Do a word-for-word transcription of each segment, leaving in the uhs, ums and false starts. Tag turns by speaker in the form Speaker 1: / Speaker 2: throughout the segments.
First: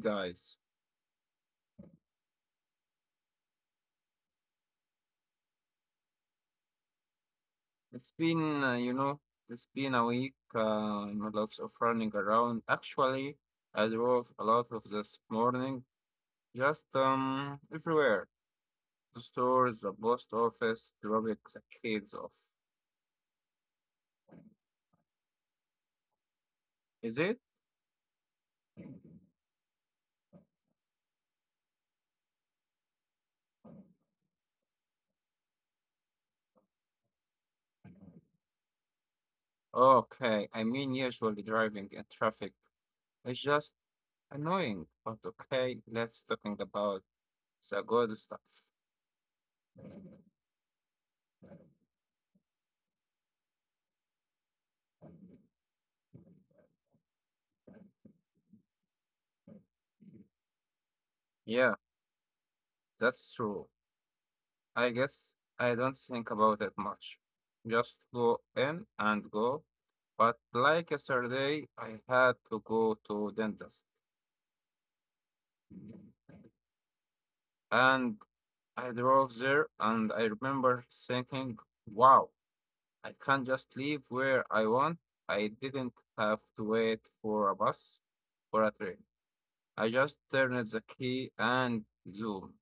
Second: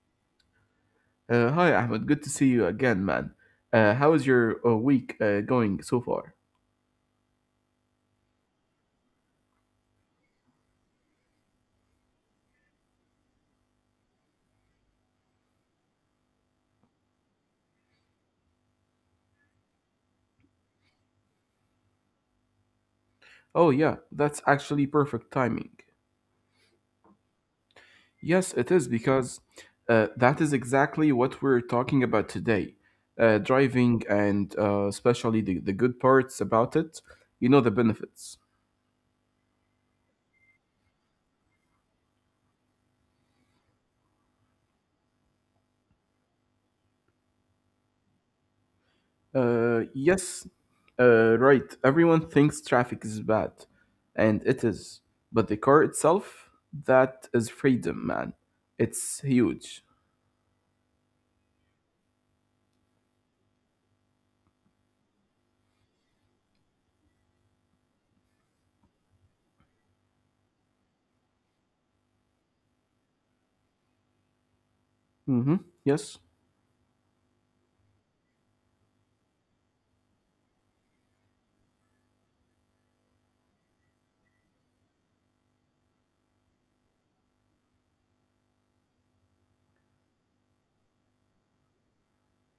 Speaker 1: guys.
Speaker 2: Uh, hi, Ahmed. Good to see you again, man. Uh, how is your uh, week uh, going so far?
Speaker 1: It's been, uh, you know, it's been a week. Um, lots of running around. Actually, I drove a lot of this morning. Just um, everywhere. The stores, the post office, dropping the kids off.
Speaker 2: Oh, yeah, that's actually perfect timing.
Speaker 1: Is it?
Speaker 2: Yes, it is because uh, that is exactly what we're talking about today. Uh, driving and uh, especially the, the good parts about it, you know, the benefits.
Speaker 1: Okay. I mean, usually driving in traffic is just annoying. But okay, let's talking about it's a good stuff.
Speaker 2: Uh, yes, uh, right. Everyone thinks traffic is bad, and it is. But the car itself, that is freedom, man. It's huge.
Speaker 1: Yeah, that's true. I guess I don't think about it much. Just go in and go. But like yesterday, I had to go to dentist,
Speaker 2: Mm-hmm. Yes.
Speaker 1: and I drove there, and I remember thinking, "Wow, I can just leave where I want. I didn't have to wait for a bus or a train. I just turned the key and zoom."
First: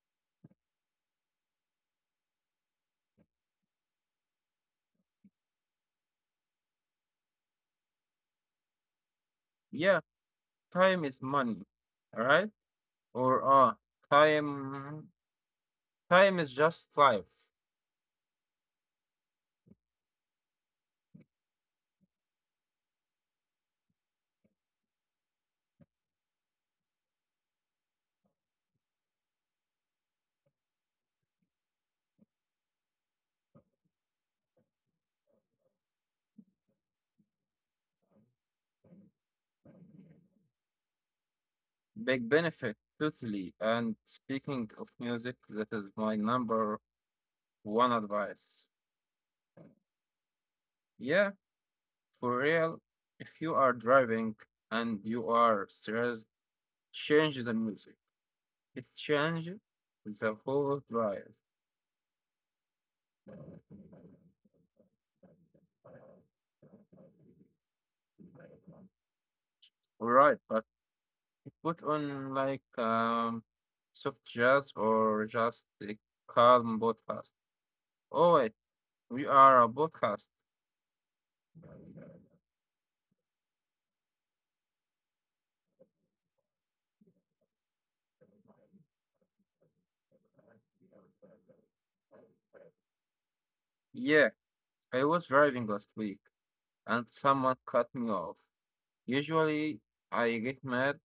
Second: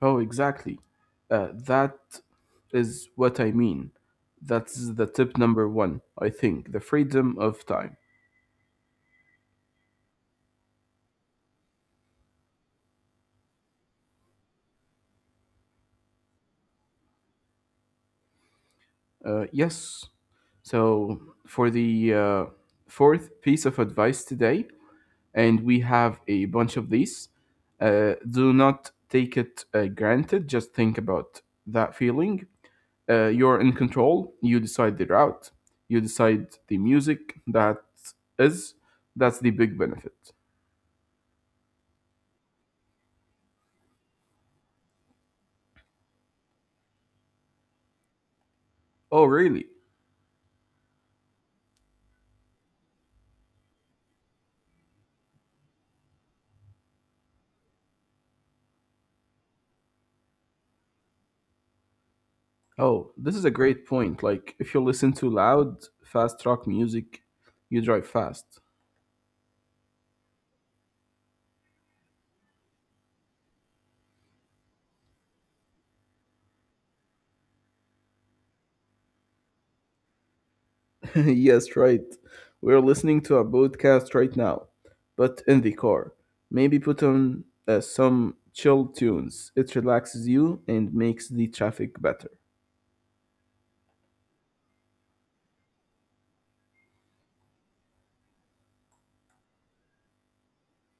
Speaker 2: Oh, exactly. Uh, that is what I mean. That's the tip number one, I think. The freedom of time.
Speaker 1: Yeah, time is money, right? Or ah, time time is just life.
Speaker 2: Uh, yes. So, for the uh, fourth piece of advice today, and we have a bunch of these, uh, do not take it uh, granted. Just think about that feeling. Uh, you're in control. You decide the route. You decide the music that is. That's the big benefit.
Speaker 1: Big benefit, totally. And speaking of music, that is my number one advice.
Speaker 2: Oh, really?
Speaker 1: Yeah, for real. If you are driving and you are stressed, change the music. It changes the whole drive.
Speaker 2: Oh, this is a great point. Like, if you listen to loud, fast rock music, you drive fast.
Speaker 1: All right, but put on like um soft jazz or just a calm podcast. Oh wait, we are a podcast.
Speaker 2: Yes, right. We're listening to a podcast right now, but in the car. Maybe put on uh, some chill tunes. It relaxes you and makes the traffic better.
Speaker 1: Yeah. I was driving last week and someone cut me off. Usually I get mad,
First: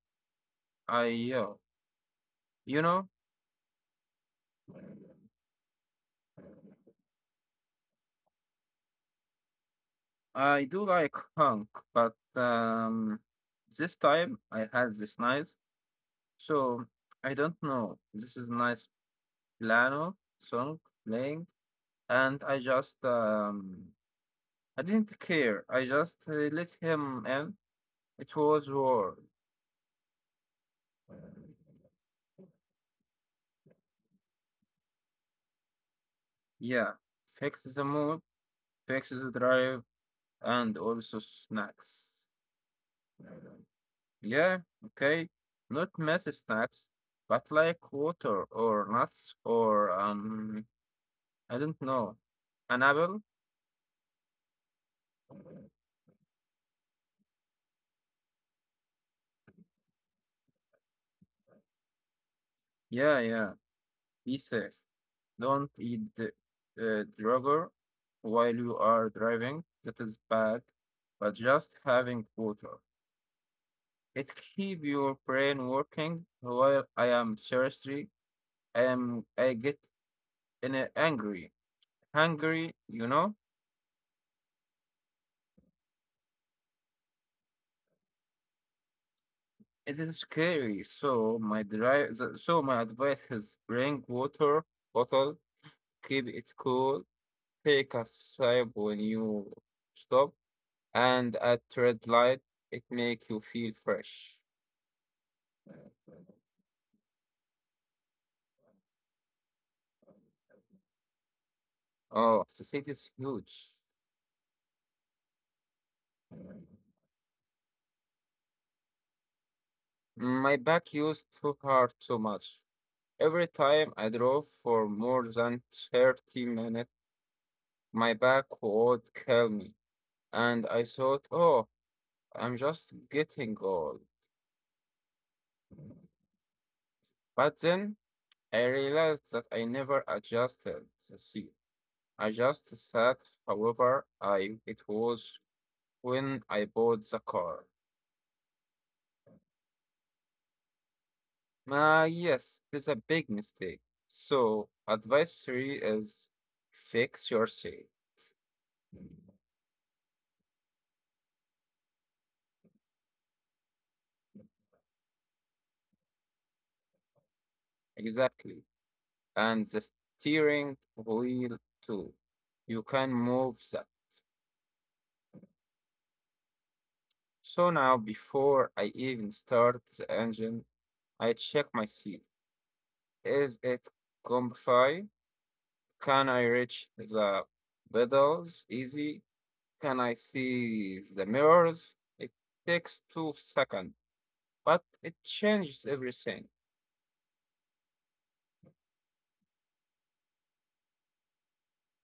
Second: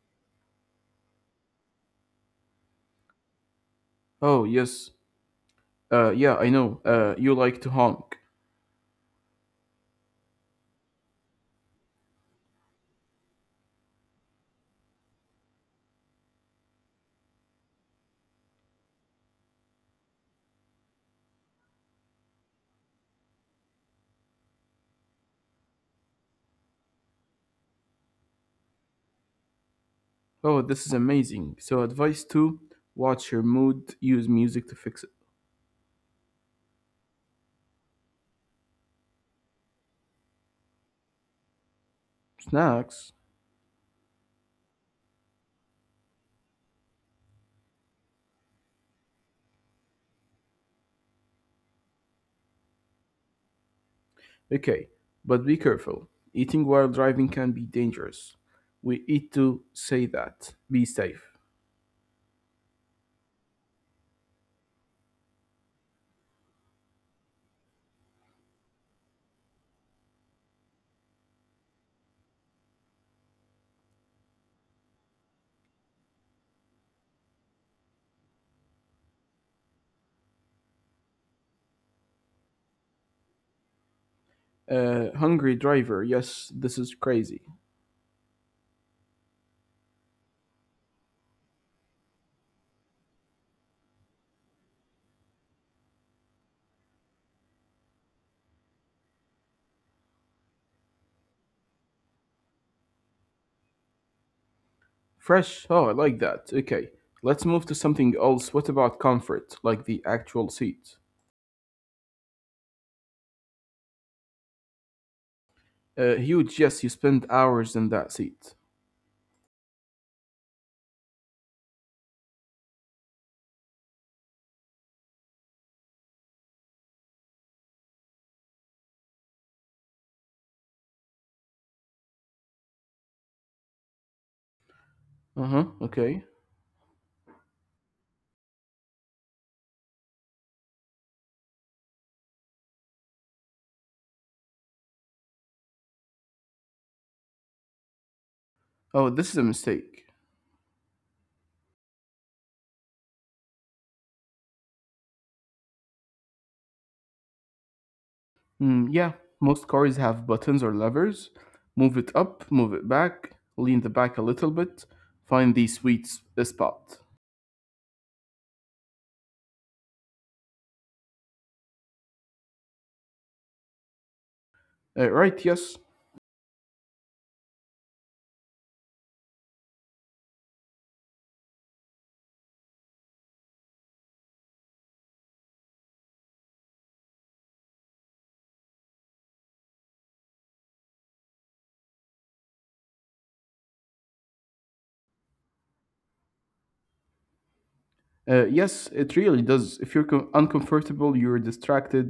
Speaker 1: I yell. You know,
Speaker 2: Oh, yes. Uh, yeah, I know. Uh, you like to honk.
Speaker 1: I do like honk, but um, this time I had this nice, so I don't know. This is nice piano song playing, and I just um, I didn't care. I just uh, let him in. It was war.
Speaker 2: Oh, this is amazing. So, advice two: watch your mood, use music to fix it.
Speaker 1: Yeah, fix the mood, fix the drive, and also snacks.
Speaker 2: Snacks?
Speaker 1: Yeah, okay. Not messy snacks, but like water or nuts or um I don't know. An apple?
Speaker 2: Okay, but be careful. Eating while driving can be dangerous. We need to say that. Be safe.
Speaker 1: Yeah, yeah. Be safe. Don't eat the uh, drugger while you are driving. That is bad. But just having water. It keep your brain working while I am seriously I am I get in a angry. Hungry, you know?
Speaker 2: Uh, hungry driver. Yes, this is crazy.
Speaker 1: It is scary. So my dri- the- so my advice is bring water bottle, keep it cool, take a sip when you stop, and at red light, it make you feel fresh.
Speaker 2: Fresh. Oh, I like that. Okay, let's move to something else. What about comfort, like the actual seat?
Speaker 1: Oh, the city is huge.
Speaker 2: Uh, huge. Yes, you spend hours in that seat.
Speaker 1: My back used to hurt so much. Every time I drove for more than thirty minutes, my back would kill me. And I thought, oh, I'm just getting old.
Speaker 2: Uh huh. Okay.
Speaker 1: But then I realized that I never adjusted the seat. I just sat, however, I it was when I bought the car.
Speaker 2: Oh, this is a mistake.
Speaker 1: Ah, yes, it is a big mistake. So, advice three is fix your seat.
Speaker 2: Hmm. Yeah, most cars have buttons or levers. Move it up, move it back, lean the back a little bit, find the sweet s- uh, spot.
Speaker 1: Exactly. And the steering wheel too. You can move that.
Speaker 2: Uh, right, yes.
Speaker 1: So now, before I even start the engine, I check my seat. Is it comfy? Can I reach the pedals easy? Can I see the mirrors? It takes two seconds, but it changes everything.
Speaker 2: Uh, yes, it really does. If you're com- uncomfortable, you're distracted.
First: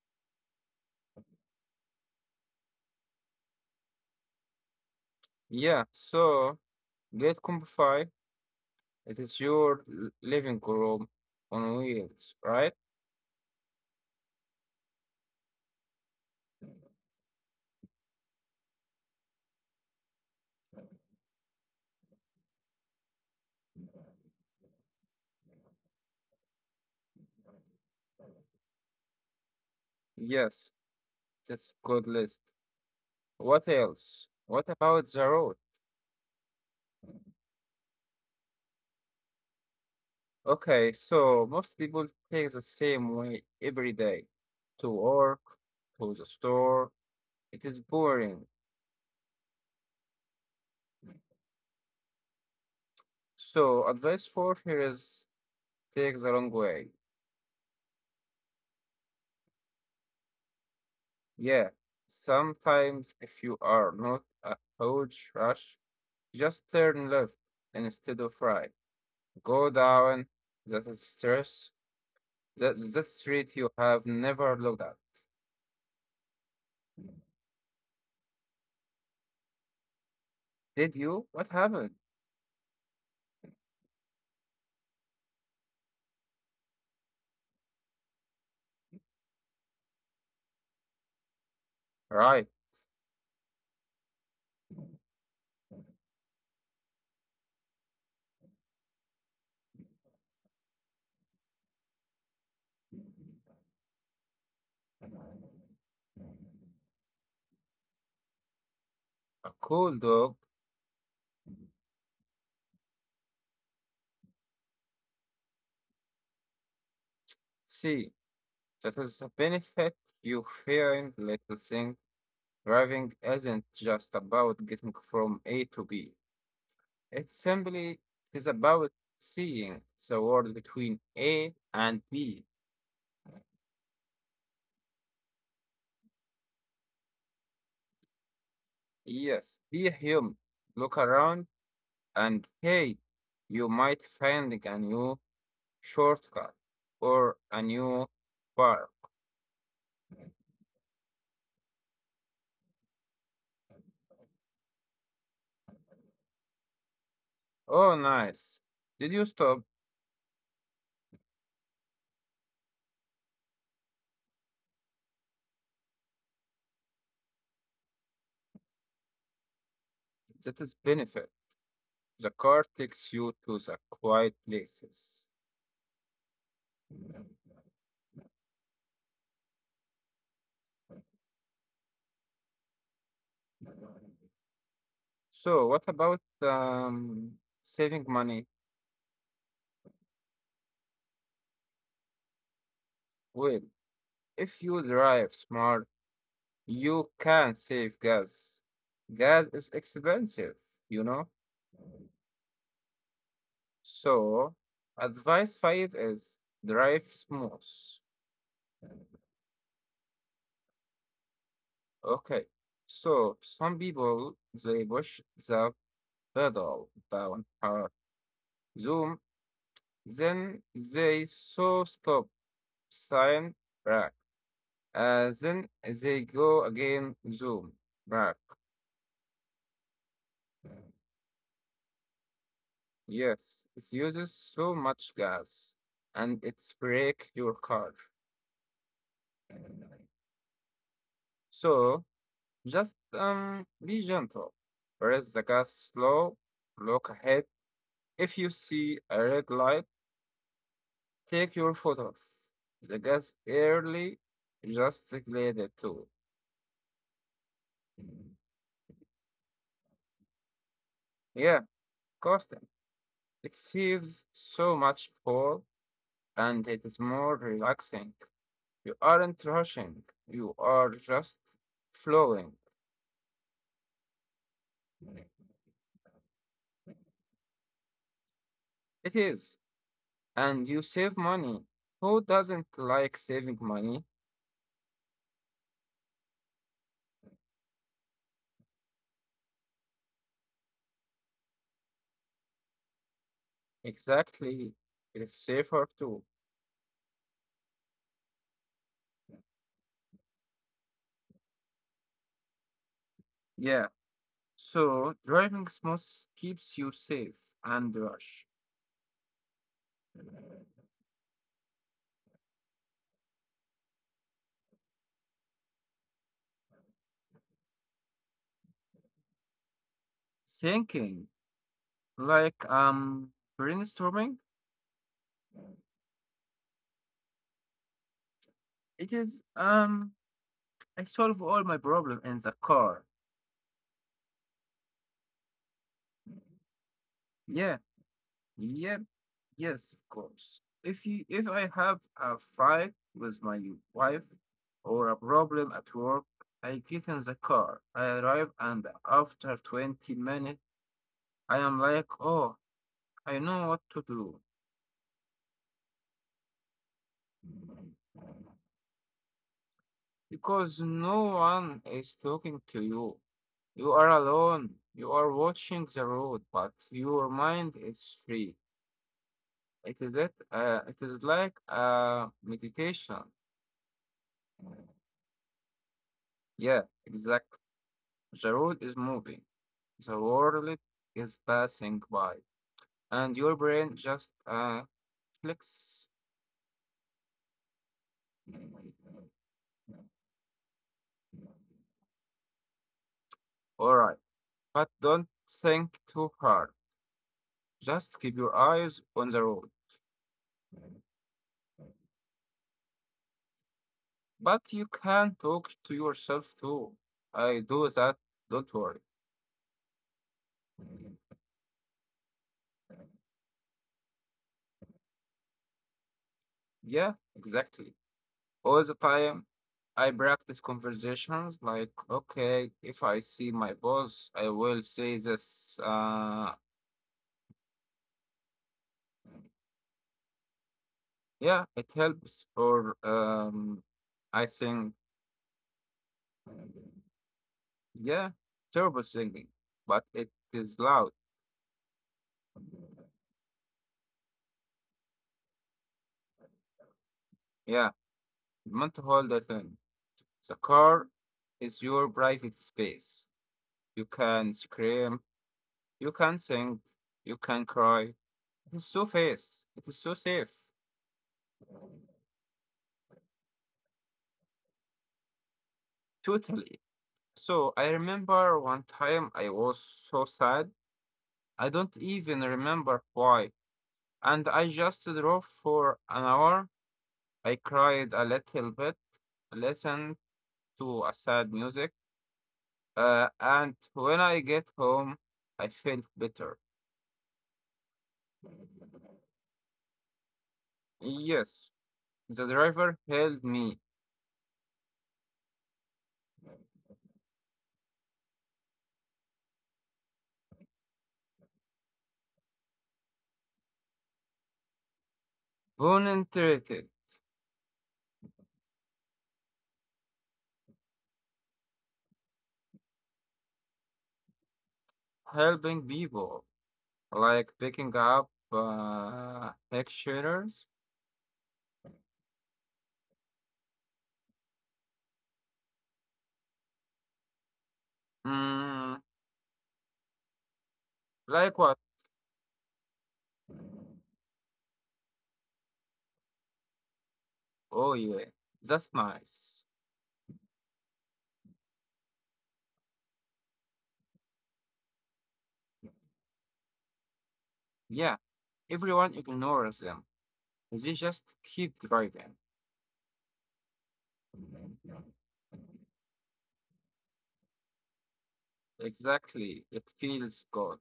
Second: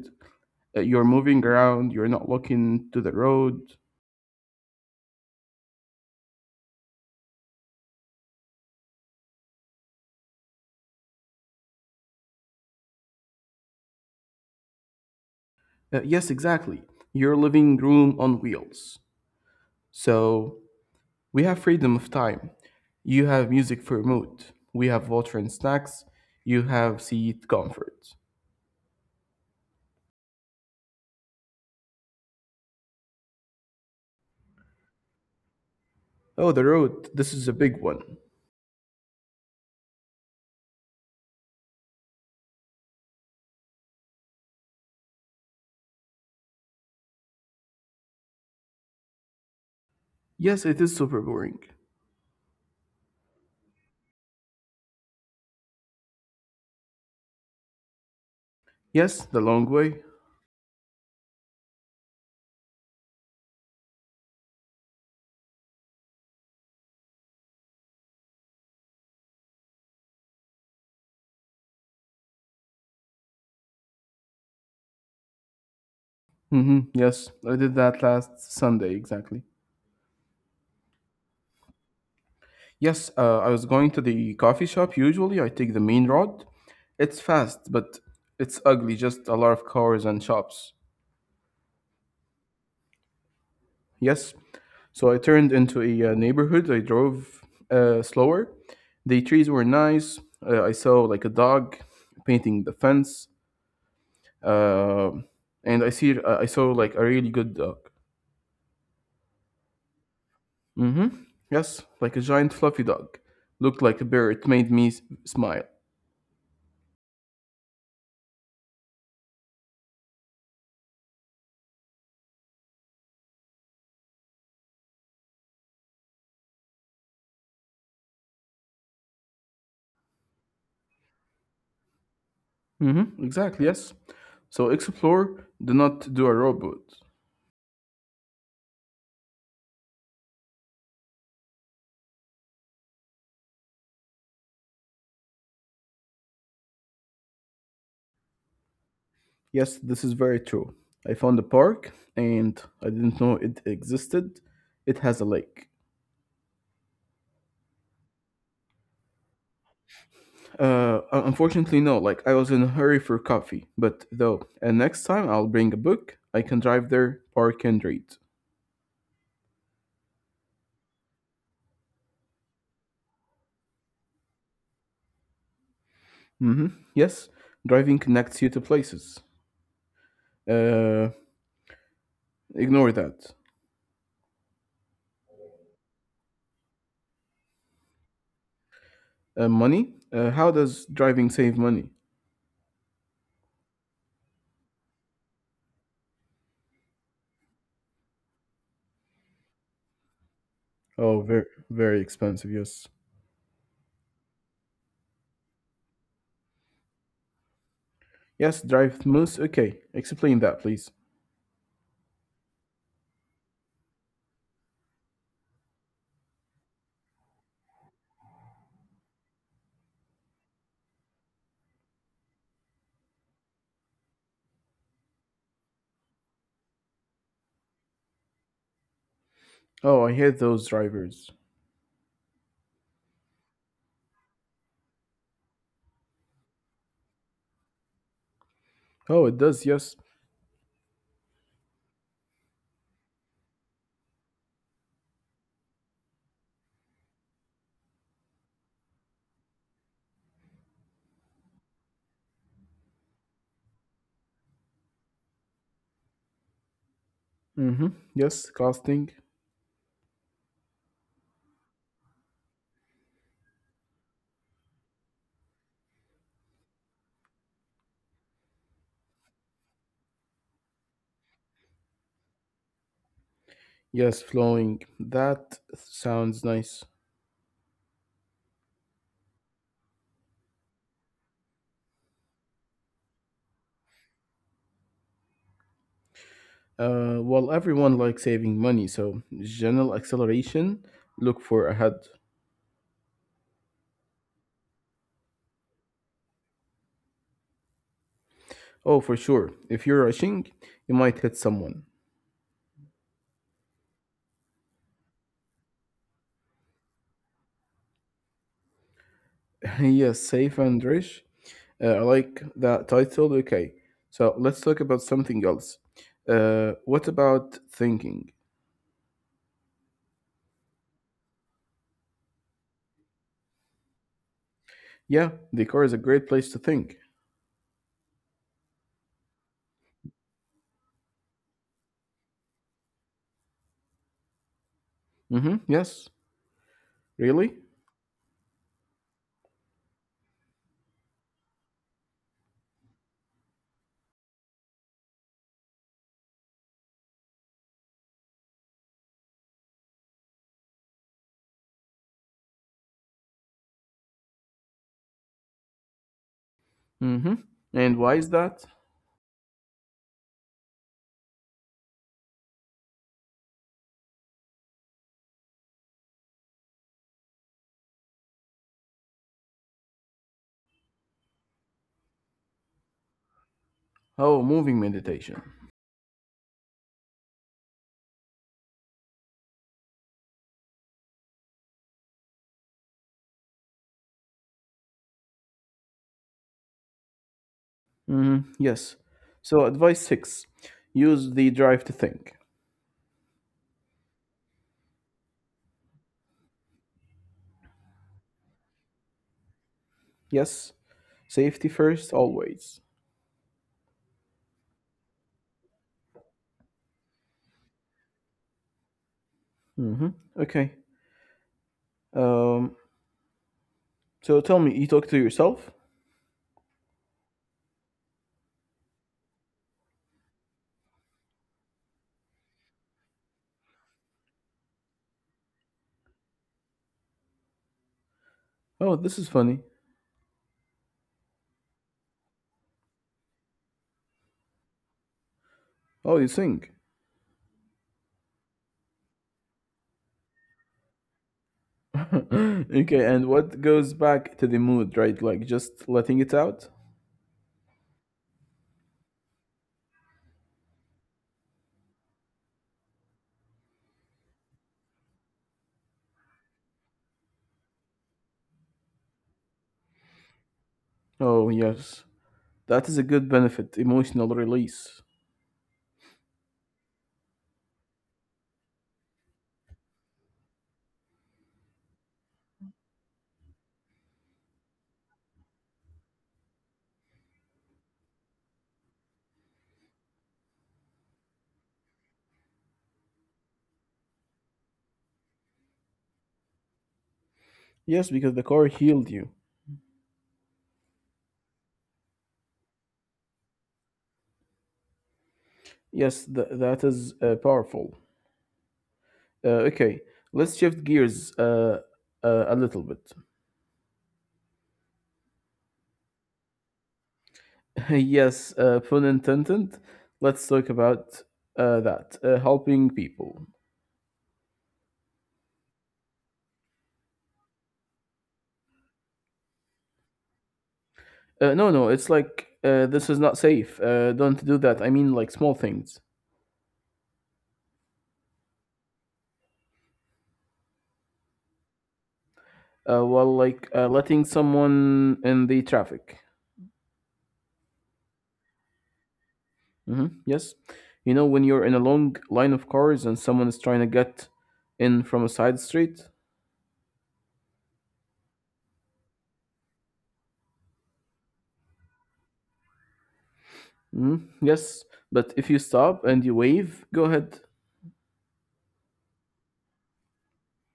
Speaker 2: Uh, you're moving around, you're not looking to the road.
Speaker 1: Yeah, so get Compify. It is your living room on wheels, right?
Speaker 2: Uh, yes, exactly. You're living room on wheels. So we have freedom of time. You have music for mood. We have water and snacks. You have seat comfort.
Speaker 1: Yes, that's good list. What else? What about the road?
Speaker 2: Oh, the road. This is a big one.
Speaker 1: Okay, so most people take the same way every day to work, to the store. It is boring.
Speaker 2: Yes, it is super boring.
Speaker 1: So, advice for here is take the long way.
Speaker 2: Yes, the long way.
Speaker 1: Yeah, sometimes if you are not a huge rush, just turn left instead of right. Go down that is stress that that street you have never looked at.
Speaker 2: Mm-hmm. Yes, I did that last Sunday exactly.
Speaker 1: Did you? What happened?
Speaker 2: Yes, uh, I was going to the coffee shop. Usually, I take the main road. It's fast, but it's ugly, just a lot of cars and shops.
Speaker 1: Right,
Speaker 2: Yes, so I turned into a uh, neighborhood. I drove uh, slower. The trees were nice. Uh, I saw like a dog painting the fence. Uh, and I see uh, I saw like a really good dog.
Speaker 1: a cool dog.
Speaker 2: Mm-hmm. Yes, like a giant fluffy dog. Looked like a bear. It made me s- smile.
Speaker 1: See, that is a benefit you find little thing. Driving isn't just about getting from A to B. It's simply it is about seeing the world between A and B.
Speaker 2: Mm-hmm. Exactly, yes. So explore, do not do a robot.
Speaker 1: Yes, be human. Look around and hey, you might find a new shortcut or a new bar.
Speaker 2: Yes, this is very true. I found a park and I didn't know it existed. It has a lake.
Speaker 1: Oh, nice. Did you stop?
Speaker 2: Uh, Unfortunately, no. Like I was in a hurry for coffee, but though, and next time I'll bring a book. I can drive there, park and read.
Speaker 1: That is benefit. The car takes you to the quiet places.
Speaker 2: Mm-hmm. Yes, driving connects you to places. Uh, Ignore that.
Speaker 1: So, what about um, saving money?
Speaker 2: Uh, money? Uh, how does driving save money?
Speaker 1: Well, if you drive smart, you can save gas. Gas is expensive, you
Speaker 2: Oh,
Speaker 1: know?
Speaker 2: very, very expensive. Yes.
Speaker 1: So, advice five is drive smooth.
Speaker 2: Yes, drive moose. Okay, explain that, please.
Speaker 1: Okay. So, some people they push the pedal down hard, zoom, then they so stop sign back. Uh, then they go again zoom back.
Speaker 2: Oh, I hate those drivers.
Speaker 1: Yes, it uses so much gas and it's break your car.
Speaker 2: Oh, it does. Yes.
Speaker 1: So just um, be gentle. Press the gas slow. Look ahead. If you see a red light, take your foot off the gas early. Just glide it too.
Speaker 2: Mm-hmm. Yes, casting.
Speaker 1: Yeah, costing. It saves so much fuel, and it is more relaxing. You aren't rushing. You are just flowing.
Speaker 2: Yes, flowing. That sounds nice.
Speaker 1: It is, and you save money. Who doesn't like saving money?
Speaker 2: Uh, well, everyone likes saving money, so general acceleration. Look for ahead.
Speaker 1: Exactly. It is safer too.
Speaker 2: Oh, for sure. If you're rushing, you might hit someone.
Speaker 1: Yeah. So driving smooth keeps you safe and rush.
Speaker 2: Yes, safe and rich. Uh, I like that title. Okay, so let's talk about something else. Uh, what about thinking?
Speaker 1: Thinking like um brainstorming.
Speaker 2: Yeah, the car is a great place to think.
Speaker 1: It is um I solve all my problem in the car.
Speaker 2: Mm-hmm. Yes. Really?
Speaker 1: Yeah. Yep. Yes, of course. If you if I have a fight with my wife or a problem at work, I get in the car. I arrive and after twenty minutes I am like, oh, I know what to do
Speaker 2: hmm And why is that?
Speaker 1: because no one is talking to you. You are alone. You are watching the road, but your mind is free. It is it. Uh, it is like a meditation.
Speaker 2: Oh, moving meditation.
Speaker 1: Yeah, exactly. The road is moving. The world is passing by, and your brain just uh, clicks.
Speaker 2: Hmm. Yes. So, advice six: use the drive to think.
Speaker 1: All right, but don't think too hard. Just keep your eyes on the road.
Speaker 2: Yes. Safety first, always.
Speaker 1: But you can talk to yourself too. I do that, don't worry.
Speaker 2: Hmm. Okay. Um, so, tell me, you talk to yourself?
Speaker 1: Yeah, exactly. All the time, I practice conversations like, okay, if I see my boss, I will say this. Uh,
Speaker 2: Oh, this is funny.
Speaker 1: yeah, it helps. Or um, I think,
Speaker 2: Oh, you sing.
Speaker 1: yeah, terrible singing, but it is loud.
Speaker 2: Okay, and what goes back to the mood, right? Like just letting it out?
Speaker 1: Yeah, mental hold the thing. The car is your private space. You can scream, you can sing, you can cry. It is so fast, it is so safe,
Speaker 2: Oh, yes. That is a good benefit, emotional release.
Speaker 1: totally. So I remember one time I was so sad, I don't even remember why. And I just drove for an hour. I cried a little bit, listened to a sad music, uh, and when I get home, I felt better.
Speaker 2: Yes, because the car healed you.
Speaker 1: Yes, the driver helped me,
Speaker 2: Yes, th- that is uh, powerful. Uh, okay, let's shift gears uh, uh, a little bit.
Speaker 1: volunteered,
Speaker 2: Yes, uh, pun intended. Let's talk about uh, that. Uh, helping people.
Speaker 1: helping people. Like picking up uh, extras?
Speaker 2: Uh, no, no, it's like uh, this is not safe. Uh, don't do that. I mean, like small things.
Speaker 1: Mm, like what?
Speaker 2: Uh, well, like uh, letting someone in the traffic.
Speaker 1: Oh, yeah, that's nice.
Speaker 2: Hmm. Yes, you know when you're in a long line of cars and someone is trying to get in from a side street.
Speaker 1: Yeah, everyone ignores them. They just keep driving.
Speaker 2: Hmm. Yes, but if you stop and you wave, go ahead.
Speaker 1: Exactly, it feels good.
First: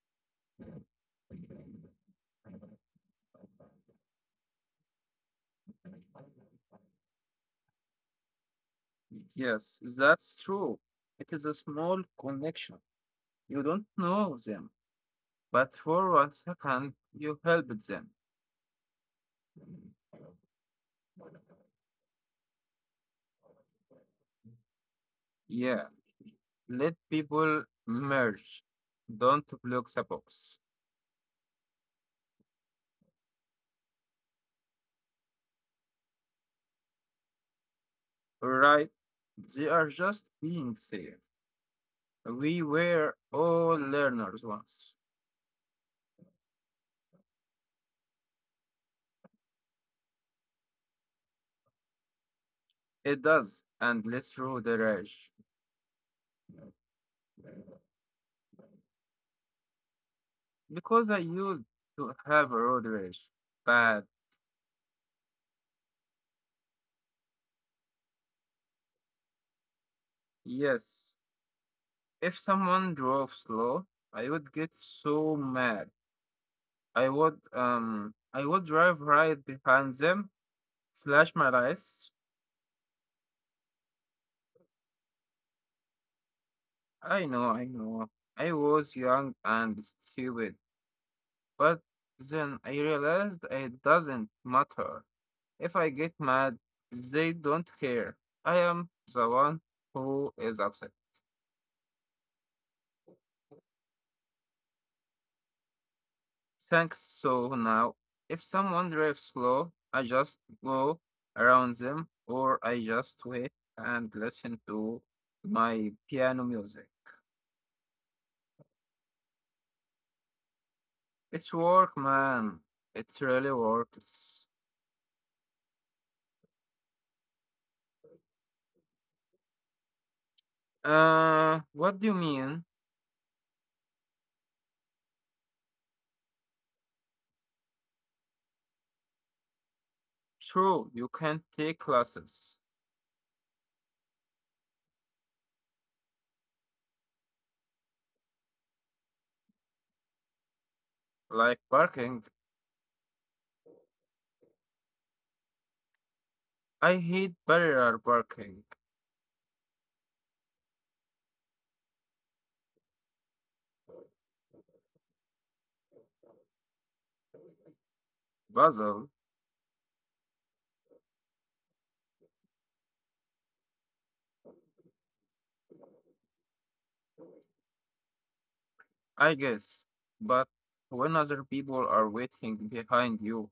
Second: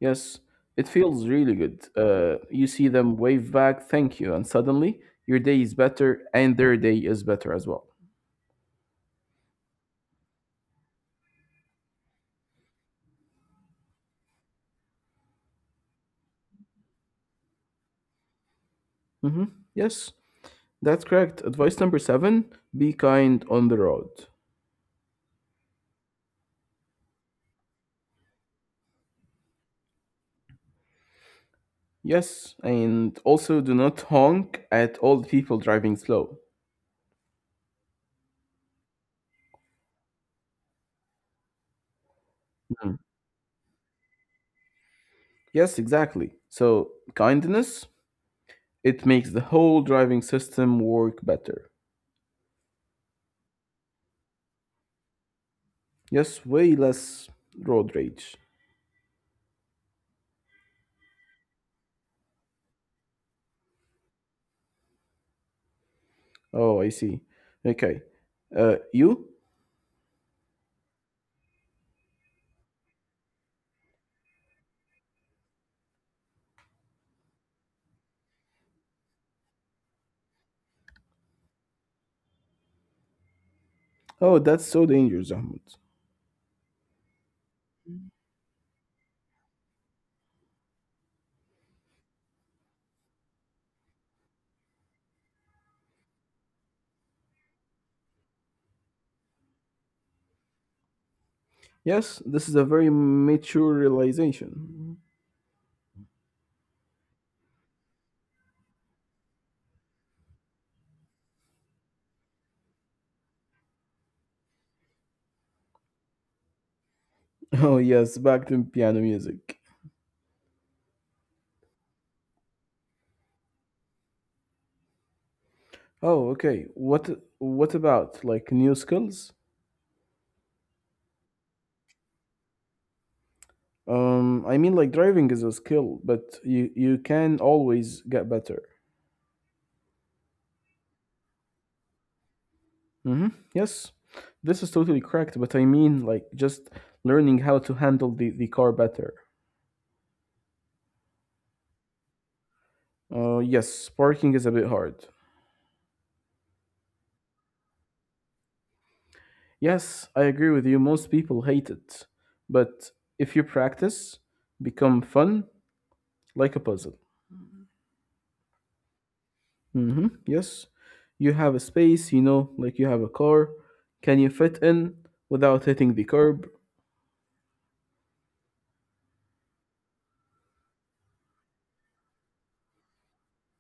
Speaker 2: Yes, it feels really good. Uh, you see them wave back, thank you, and suddenly your day is better and their day is better as well.
Speaker 1: Yes, that's true. It is a small connection. You don't know them, but for one second, you helped them.
Speaker 2: Hmm. Yes, that's correct. Advice number seven: be kind on the road.
Speaker 1: Yeah. Let people merge. Don't block the box.
Speaker 2: Yes, and also do not honk at all the people driving slow.
Speaker 1: Right? They are just being safe. We
Speaker 2: Mm.
Speaker 1: were all learners once.
Speaker 2: Yes, exactly. So, kindness, it makes the whole driving system work better.
Speaker 1: It does, and let's road rage.
Speaker 2: Yes, way less road rage.
Speaker 1: Because I used to have a road rage. But
Speaker 2: Oh, I see. Okay. Uh, you?
Speaker 1: yes, if someone drove slow, I would get so mad. I would um I would drive right behind them, flash my lights.
Speaker 2: Oh, that's so dangerous, Ahmed.
Speaker 1: I know, I know. I was young and stupid, but then I realized it doesn't matter. If I get mad, they don't care. I am the one who is upset.
Speaker 2: Yes, this is a very mature realization.
Speaker 1: Thanks. So now, if someone drives slow, I just go around them or I just wait and listen to my piano music.
Speaker 2: Oh yes, back to piano music.
Speaker 1: It's work, man. It really works.
Speaker 2: Oh, okay. What what about like new skills?
Speaker 1: Uh, what do you mean?
Speaker 2: Um, I mean like driving is a skill, but you you can always get better.
Speaker 1: True, you can take classes
Speaker 2: Mm-hmm. Yes, this is totally correct, but I mean like just learning how to handle the, the car better.
Speaker 1: like barking.
Speaker 2: Uh, yes, parking is a bit hard.
Speaker 1: I hate barrier barking,
Speaker 2: Yes, I agree with you. Most people hate it. But if you practice, become fun like a puzzle.
Speaker 1: puzzle,
Speaker 2: Hmm. Yes. You have a space, you know, like you have a car. Can you fit in without hitting the curb?
Speaker 1: I guess. But when other people are waiting behind you,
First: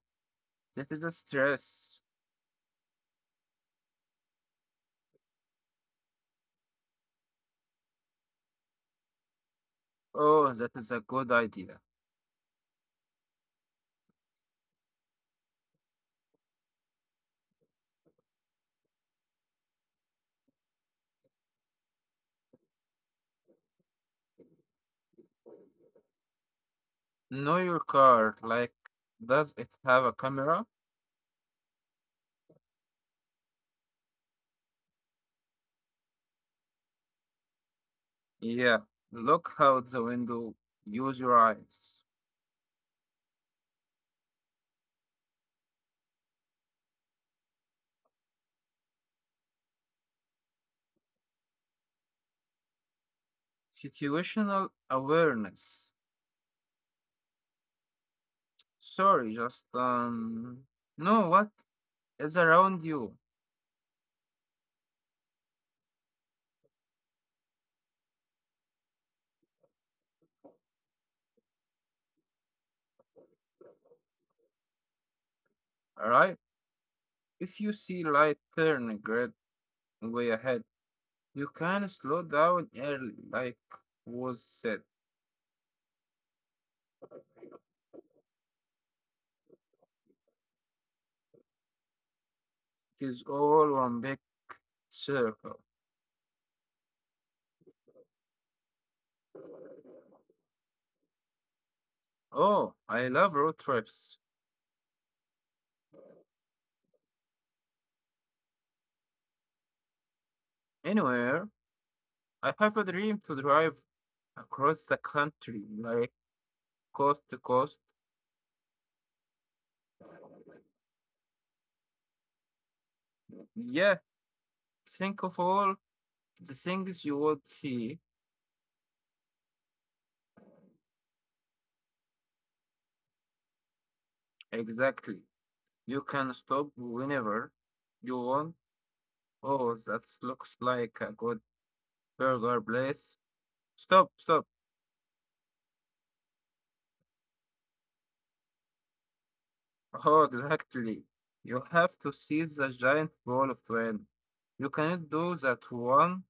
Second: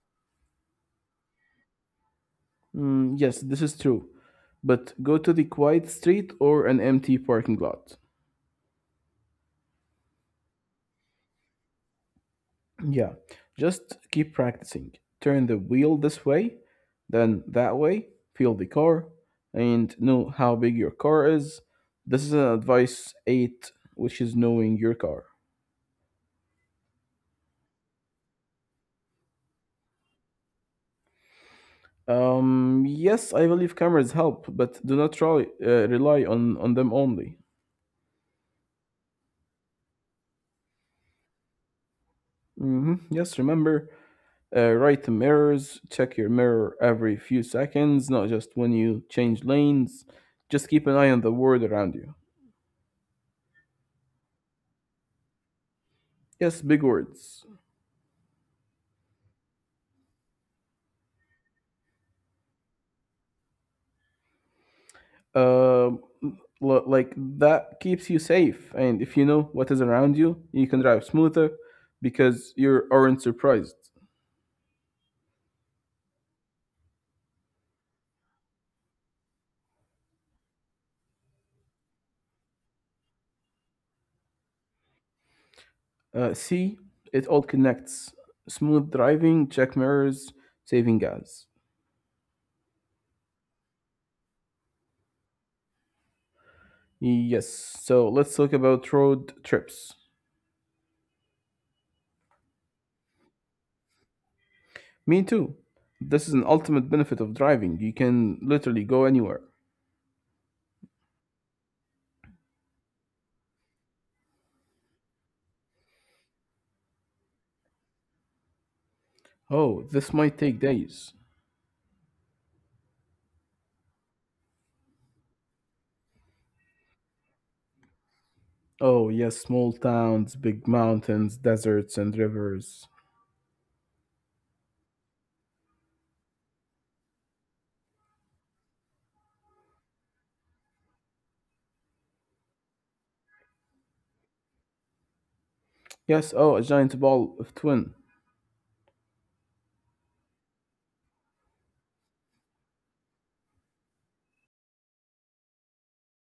Speaker 1: that is a stress.
Speaker 2: Mm, yes, this is true. But go to the quiet street or an empty parking lot.
Speaker 1: Oh, that is a good idea.
Speaker 2: Yeah, just keep practicing. Turn the wheel this way, then that way, feel the car, and know how big your car is. This is an advice eight, which is knowing your car.
Speaker 1: Know your car. Like, does it have a camera?
Speaker 2: Um, yes, I believe cameras help, but do not try, uh, rely on, on them only.
Speaker 1: Yeah. Look out the window. Use your eyes.
Speaker 2: Hmm. Yes, remember, uh, right the mirrors, check your mirror every few seconds, not just when you change lanes. Just keep an eye on the world around you.
Speaker 1: Situational awareness.
Speaker 2: Yes, big words.
Speaker 1: Sorry, just um, know what is around you.
Speaker 2: Um, l- like that keeps you safe, and if you know what is around you, you can drive smoother because you aren't surprised.
Speaker 1: All right. If you see light turn red way ahead, you can slow down early, like was said.
Speaker 2: Uh, C, it all connects. Smooth driving, check mirrors, saving gas.
Speaker 1: It is all one big circle.
Speaker 2: Yes, so let's talk about road trips.
Speaker 1: Oh, I love road trips.
Speaker 2: Me too. This is an ultimate benefit of driving. You can literally go anywhere.
Speaker 1: Anywhere, I have a dream to drive across the country, like coast to coast.
Speaker 2: Oh, this might take days.
Speaker 1: Yeah, think of all the things you would see.
Speaker 2: Oh, yes, small towns, big mountains, deserts, and rivers.
Speaker 1: Exactly. You can stop whenever you want. Oh, that looks like a good burger place. Stop, stop.
Speaker 2: Yes, oh, a giant ball of twin.
Speaker 1: Oh, exactly. You have to seize the giant ball of twine. You cannot do that one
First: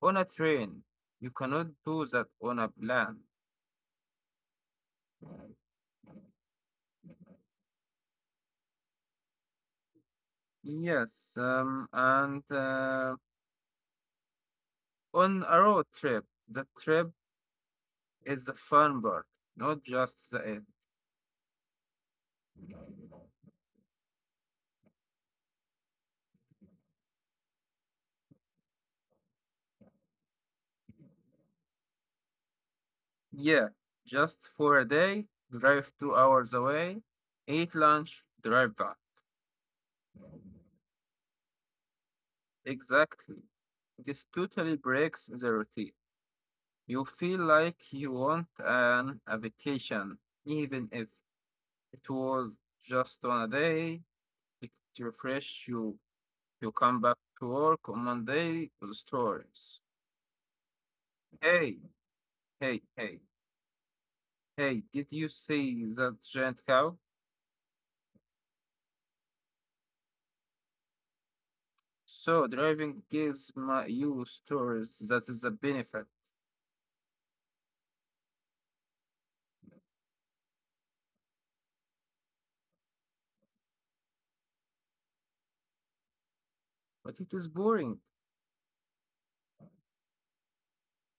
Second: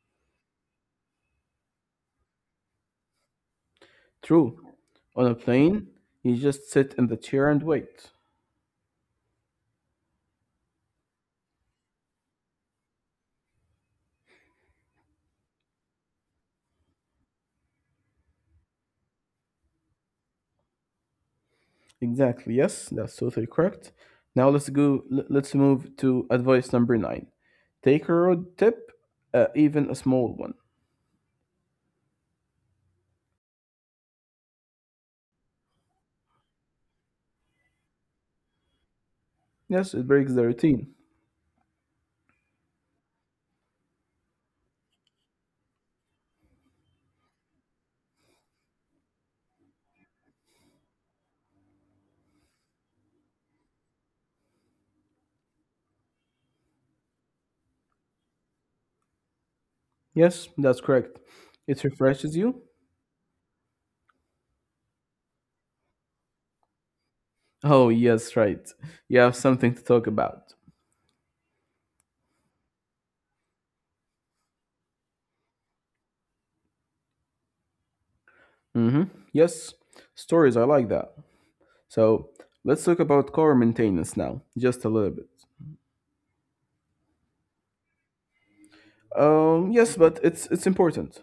Speaker 1: on a train. You cannot do that on a plane.
Speaker 2: True. On a plane, you just sit in the chair and wait.
Speaker 1: Yes, um, and uh, on a road trip, the trip is the fun part, not just the end.
Speaker 2: Exactly. Yes, that's totally correct. Now let's go. l- Let's move to advice number nine. Take a road trip, uh, even a small one.
Speaker 1: Yeah, just for a day, drive two hours away, eat lunch, drive back.
Speaker 2: Yes, it breaks the routine.
Speaker 1: Exactly. This totally breaks the routine. You feel like you want an a vacation, even if it was just on a day. It refresh you. You come back to work on Monday with stories.
Speaker 2: Yes, that's
Speaker 1: Hey,
Speaker 2: correct. It
Speaker 1: hey,
Speaker 2: refreshes
Speaker 1: hey,
Speaker 2: you.
Speaker 1: hey! Did you see that giant cow?
Speaker 2: Oh, yes, right. You have something to talk about.
Speaker 1: So driving gives my you stories. That is a benefit,
Speaker 2: Mm-hmm. Yes, stories. I like that. So let's talk about car maintenance now, just a little bit.
Speaker 1: but it is boring.
Speaker 2: Um, yes, but it's it's important.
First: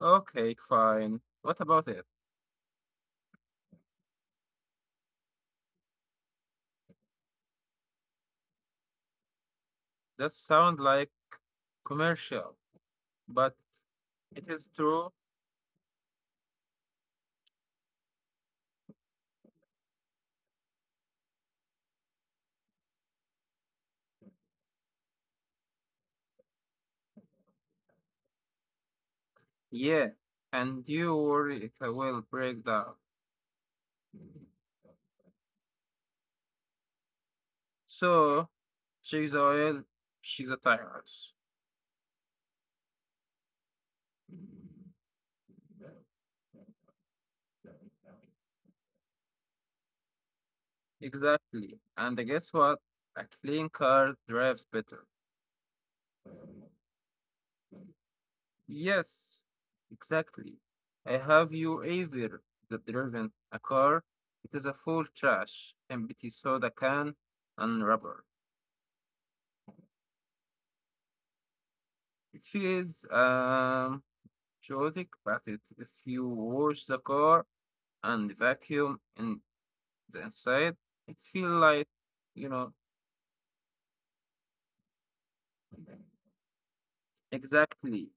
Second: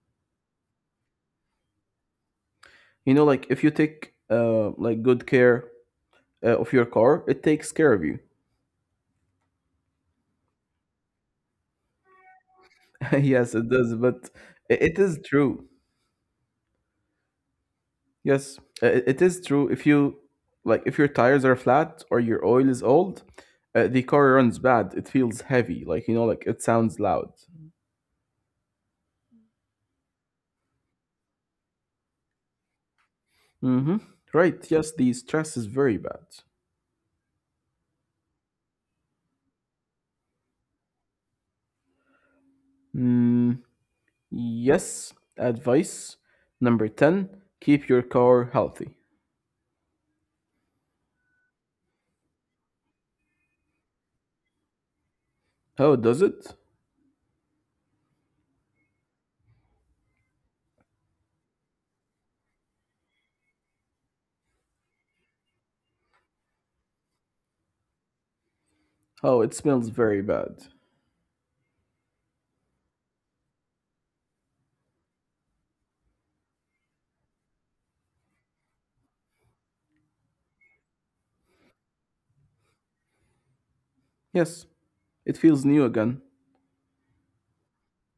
Speaker 1: Okay, fine. What about it?
Speaker 2: You know, like if you take uh like good care uh, of your car, it takes care of you.
Speaker 1: That sound like commercial, but
Speaker 2: Yes,
Speaker 1: it
Speaker 2: it
Speaker 1: is
Speaker 2: does, but
Speaker 1: true.
Speaker 2: i- it is true. Yes, uh, it it is true. If you like, if your tires are flat or your oil is old, uh, the car runs bad. It feels heavy. Like you know, like it sounds loud.
Speaker 1: Yeah, and you worry it will break down.
Speaker 2: Mm-hmm. Right. Yes, the stress is very bad.
Speaker 1: So check the oil, check the tires.
Speaker 2: Mm, yes. Advice number ten: keep your car healthy.
Speaker 1: Exactly. And guess what? A clean car drives better.
Speaker 2: How does it?
Speaker 1: Yes, exactly. I Have you ever driven a car? It is a full trash, empty soda can, and rubber.
Speaker 2: Oh, it smells very bad.
Speaker 1: It feels um chaotic, but it, if you wash the car and vacuum in the inside, it feel like, you know,
Speaker 2: Yes, it feels new again.
Speaker 1: exactly.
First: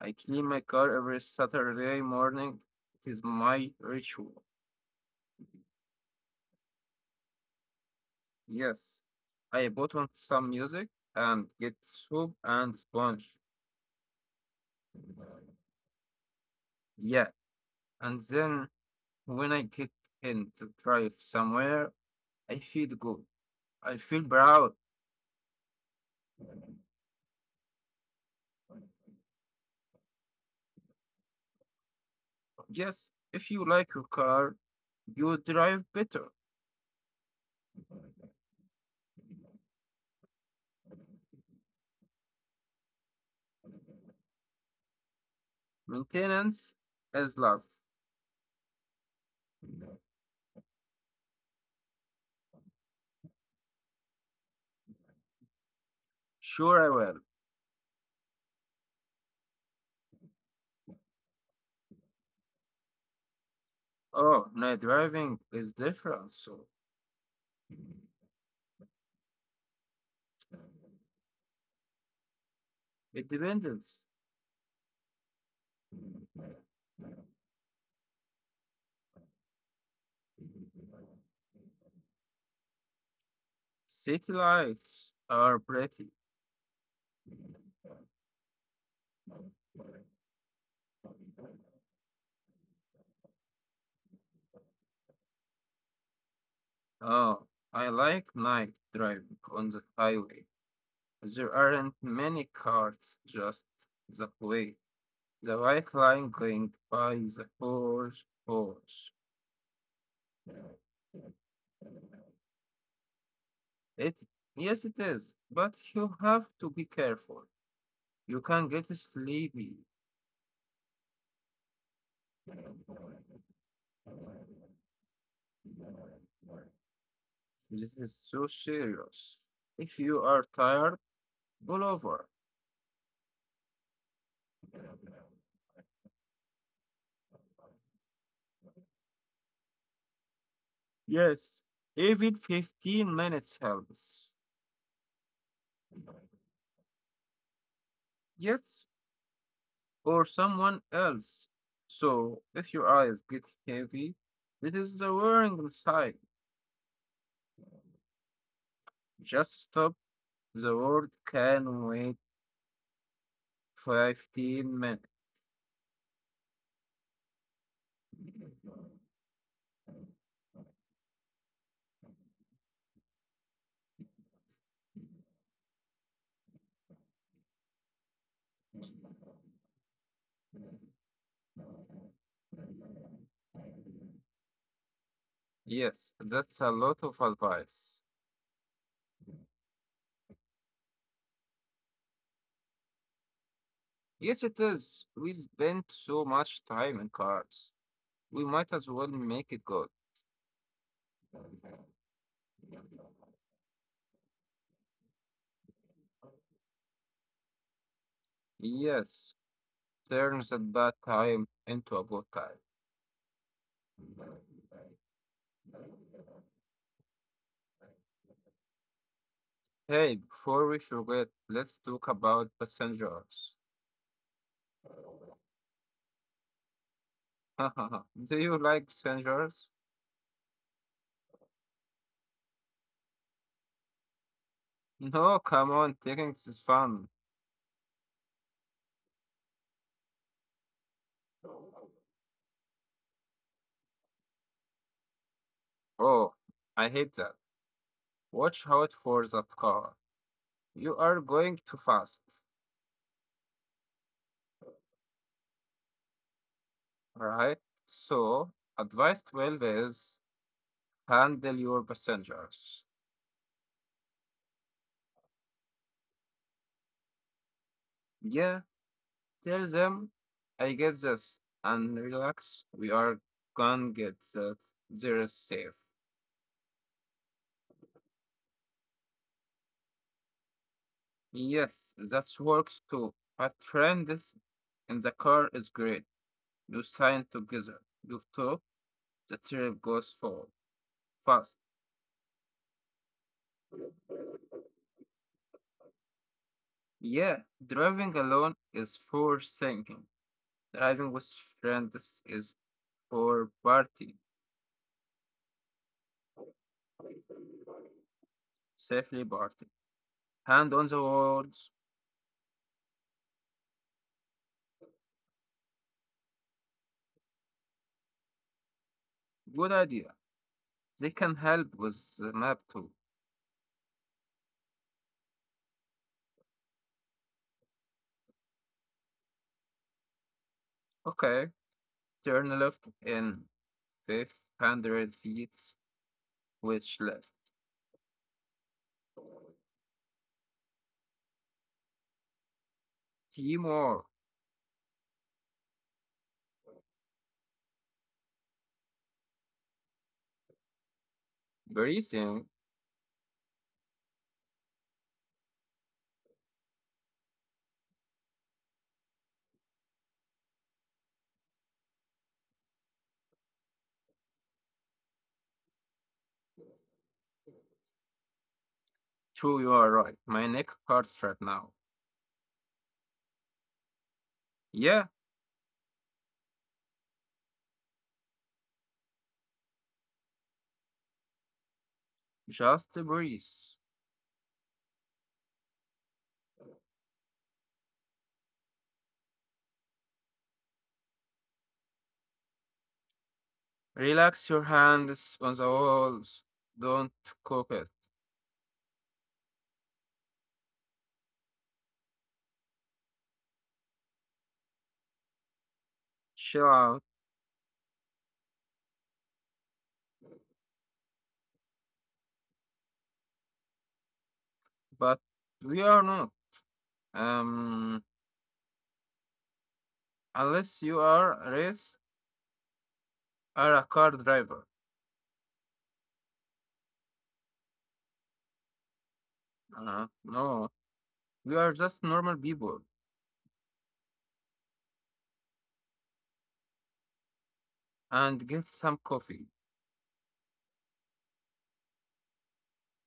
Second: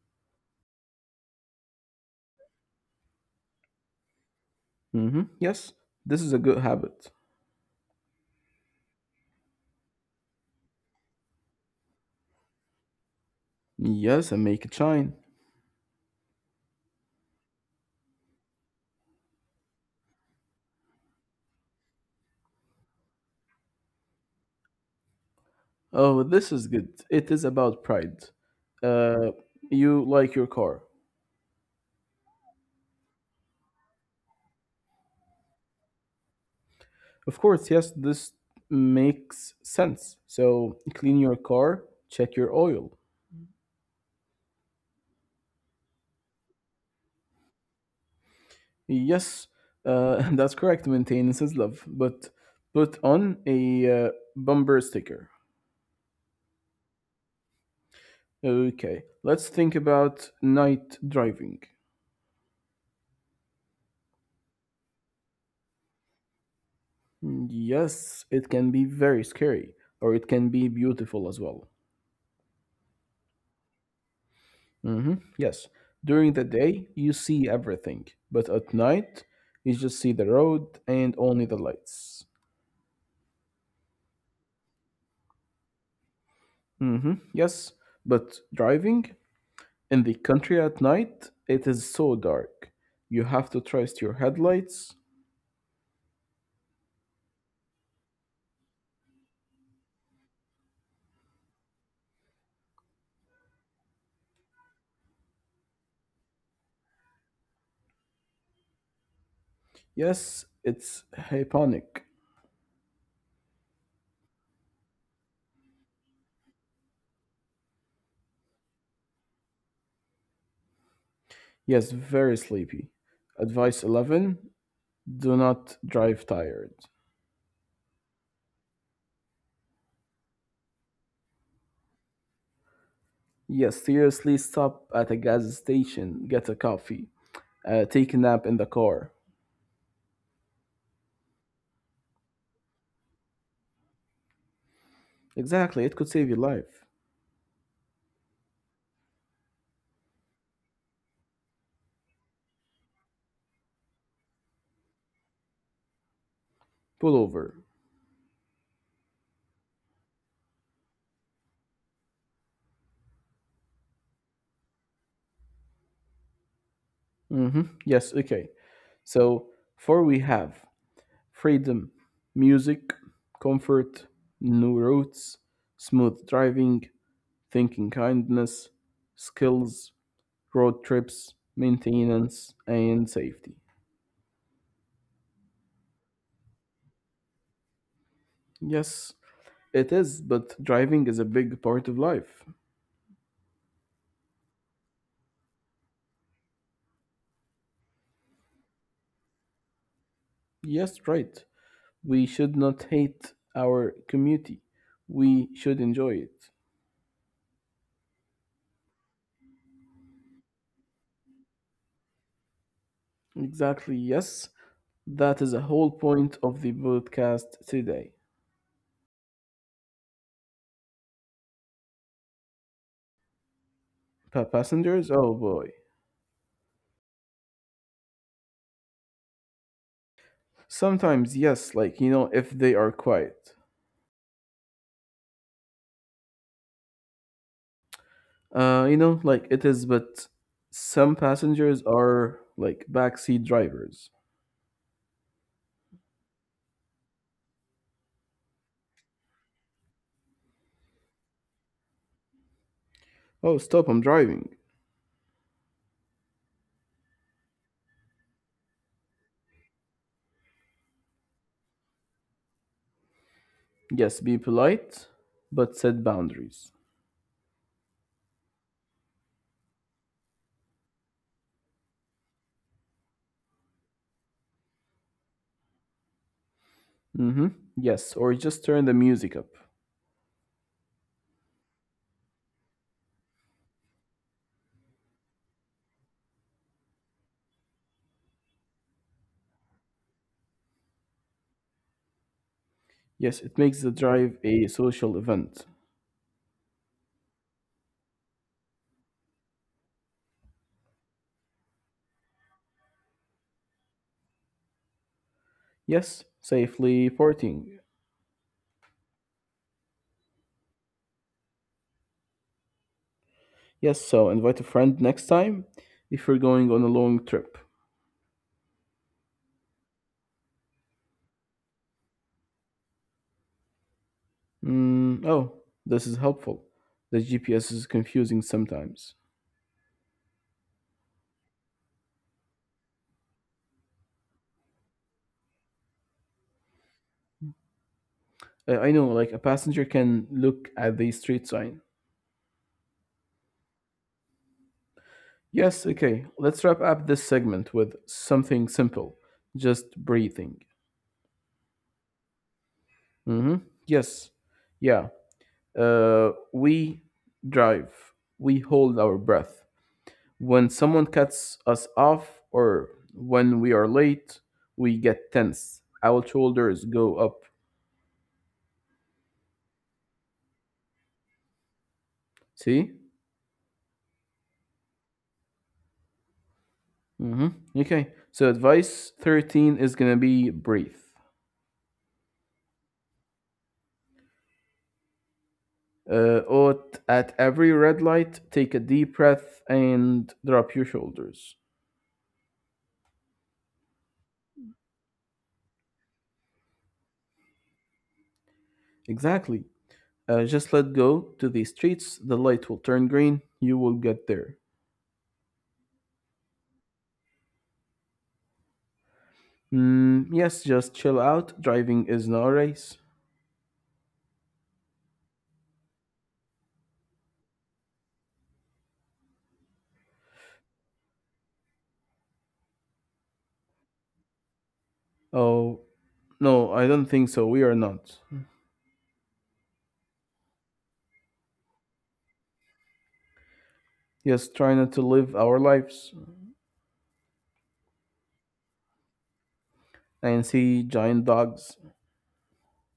Speaker 1: I clean my car every Saturday morning. It is my ritual.
Speaker 2: Mm-hmm. Yes, this is a good habit.
Speaker 1: Yes. I put on some music and get soap and sponge.
Speaker 2: Yes, and make it shine.
Speaker 1: Yeah. And then when I get in to drive somewhere, I feel good. I feel proud.
Speaker 2: Oh, this is good. It is about pride. Uh, you like your car.
Speaker 1: Yes. If you like your car, you will drive better.
Speaker 2: Of course, yes, this makes sense. So clean your car, check your oil.
Speaker 1: Maintenance is love.
Speaker 2: Yes, uh, that's correct. Maintenance is love. But put on a uh, bumper sticker.
Speaker 1: Sure, I will.
Speaker 2: Okay, let's think about night driving.
Speaker 1: Oh, night driving is different, so
Speaker 2: Yes, it can be very scary, or it can be beautiful as well.
Speaker 1: it depends.
Speaker 2: Hmm. Yes, during the day you see everything, but at night you just see the road and only the lights.
Speaker 1: City lights are pretty.
Speaker 2: Hmm. Yes, but driving in the country at night, it is so dark. You have to trust your headlights.
Speaker 1: Oh, I like night driving on the highway. There aren't many cars just that way. The white line going by the horse, horse.
Speaker 2: Yes, it's hyponic.
Speaker 1: It, yes, it is, but you have to be careful. You can get sleepy.
Speaker 2: Yes, very sleepy. Advice eleven: do not drive tired.
Speaker 1: This is so serious. If you are tired, pull over.
Speaker 2: Yes, seriously, stop at a gas station, get a coffee, uh, take a nap in the car.
Speaker 1: Yes, even fifteen minutes helps.
Speaker 2: Exactly, it could save your life.
Speaker 1: Yes, or someone else. So, if your eyes get heavy, it is the warning sign.
Speaker 2: Pull over.
Speaker 1: Just stop. The world can wait fifteen minutes.
Speaker 2: Mm-hmm. Yes, okay. So, four we have freedom, music, comfort, new roads, smooth driving, thinking kindness, skills, road trips, maintenance, and safety.
Speaker 1: Yes, that's a lot of advice.
Speaker 2: Yes, it is, but driving is a big part of life.
Speaker 1: Yes, it is. We spend so much time in cars. We might as well make it good.
Speaker 2: Yes, right. We should not hate our community. We should enjoy it.
Speaker 1: Yes, turns a bad time into a good time.
Speaker 2: Exactly, yes. That is the whole point of the podcast today.
Speaker 1: Hey, before we forget, let's talk about passengers.
Speaker 2: Pa- passengers? Oh boy.
Speaker 1: Do you like passengers?
Speaker 2: Sometimes, yes, like, you know, if they are quiet.
Speaker 1: No, come on, taking is fun.
Speaker 2: Uh, you know, like it is, but some passengers are like backseat drivers.
Speaker 1: Oh, I hate that. Watch out for that car. You are going too fast.
Speaker 2: Oh, stop, I'm driving.
Speaker 1: Alright? So, advice twelve is handle your passengers.
Speaker 2: Yes, be polite, but set boundaries.
Speaker 1: Yeah, tell them I get this and relax. We are gonna get that. They're safe.
Speaker 2: Mm hmm. Yes, or just turn the music up.
Speaker 1: Yes, that works too. But friends in the car is great. You sign together. You talk. The trip goes forward fast.
Speaker 2: Yes, it makes the drive a social event.
Speaker 1: Yeah, driving alone is for thinking. Driving with friends is for party,
Speaker 2: Yes, safely partying.
Speaker 1: safely party. Hand on the words.
Speaker 2: Yes, so invite a friend next time if you're going on a long trip.
Speaker 1: Good idea. They can help with the map too.
Speaker 2: Mm, oh, this is helpful. The G P S is confusing sometimes.
Speaker 1: Okay, turn left in five hundred feet, which left.
Speaker 2: I, I know, like a passenger can look at the street sign.
Speaker 1: Teamwork.
Speaker 2: Yes, okay, let's wrap up this segment with something simple just breathing.
Speaker 1: Breathing.
Speaker 2: Mm-hmm. Yes, yeah. Uh, we drive, we hold our breath when someone cuts us off or when we are late, we get tense. Our shoulders go up.
Speaker 1: True, you are right. My neck hurts right now.
Speaker 2: See?
Speaker 1: Yeah,
Speaker 2: Hmm. Okay. So advice thirteen is going to be breathe.
Speaker 1: just breathe.
Speaker 2: Uh, at at every red light, take a deep breath and drop your shoulders.
Speaker 1: Relax your hands on the walls. Don't cope it.
Speaker 2: Exactly. Uh, just let go to the streets. The light will turn green. You will get there.
Speaker 1: Chill out.
Speaker 2: Mm, yes, just chill out. Driving is not a race.
Speaker 1: But we are not. Um, Unless you are race or a car driver.
Speaker 2: Oh, no, I don't think so. We are not.
Speaker 1: Uh, no, we are just normal people.
Speaker 2: Yes, try not to live our lives
Speaker 1: And get some coffee.
Speaker 2: and see giant dogs.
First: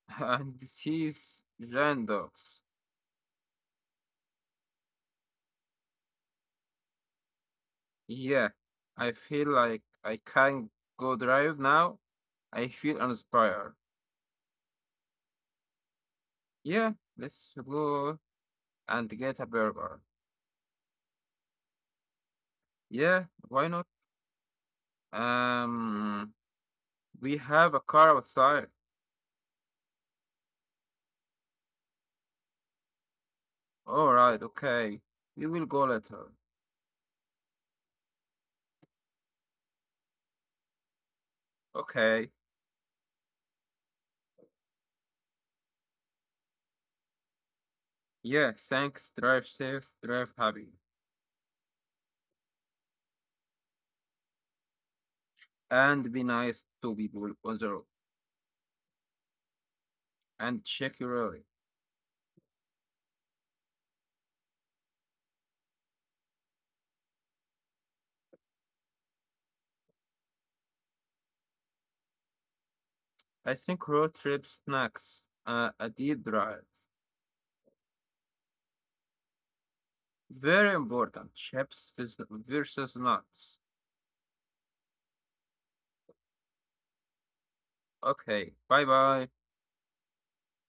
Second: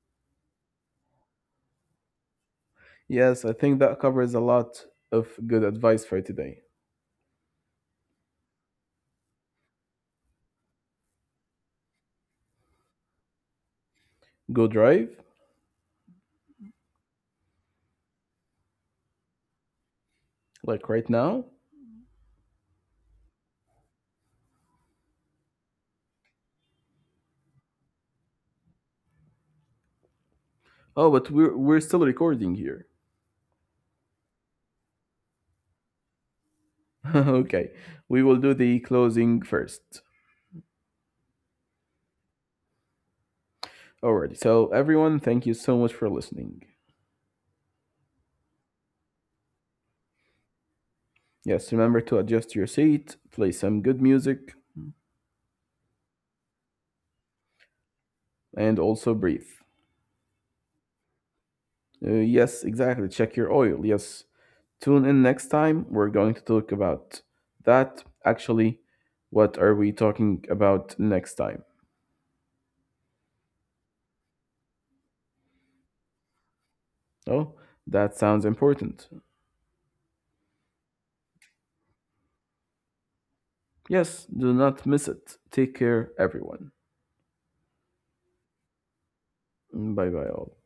Speaker 1: and these giant dogs.
Speaker 2: Yes, I think that covers a lot of good advice for today.
Speaker 1: Yeah, I feel like I can't go drive now. I feel uninspired.
Speaker 2: Go drive,
Speaker 1: Yeah, let's go and get a burger.
Speaker 2: like right now.
Speaker 1: Yeah, why not? Um, we have a car outside.
Speaker 2: Oh, but we're we're still recording here.
Speaker 1: All right, okay. We will go later.
Speaker 2: Okay, we will do the closing first.
Speaker 1: Okay.
Speaker 2: Alrighty. So everyone, thank you so much for listening.
Speaker 1: Yeah, thanks. Drive safe, drive happy,
Speaker 2: Yes, remember to adjust your seat, play some good music,
Speaker 1: and be nice to people on the road.
Speaker 2: and also breathe.
Speaker 1: And check your road.
Speaker 2: Uh, yes, exactly. Check your oil. Yes, tune in next time. We're going to talk about that. Actually, what are we talking about next time?
Speaker 1: I think road trip snacks, uh, a deep drive.
Speaker 2: Oh, that sounds important.
Speaker 1: Very important. Chips vis- versus nuts.
Speaker 2: Yes, do not miss it. Take care, everyone.
Speaker 1: Okay, bye bye.
Speaker 2: Bye bye, all.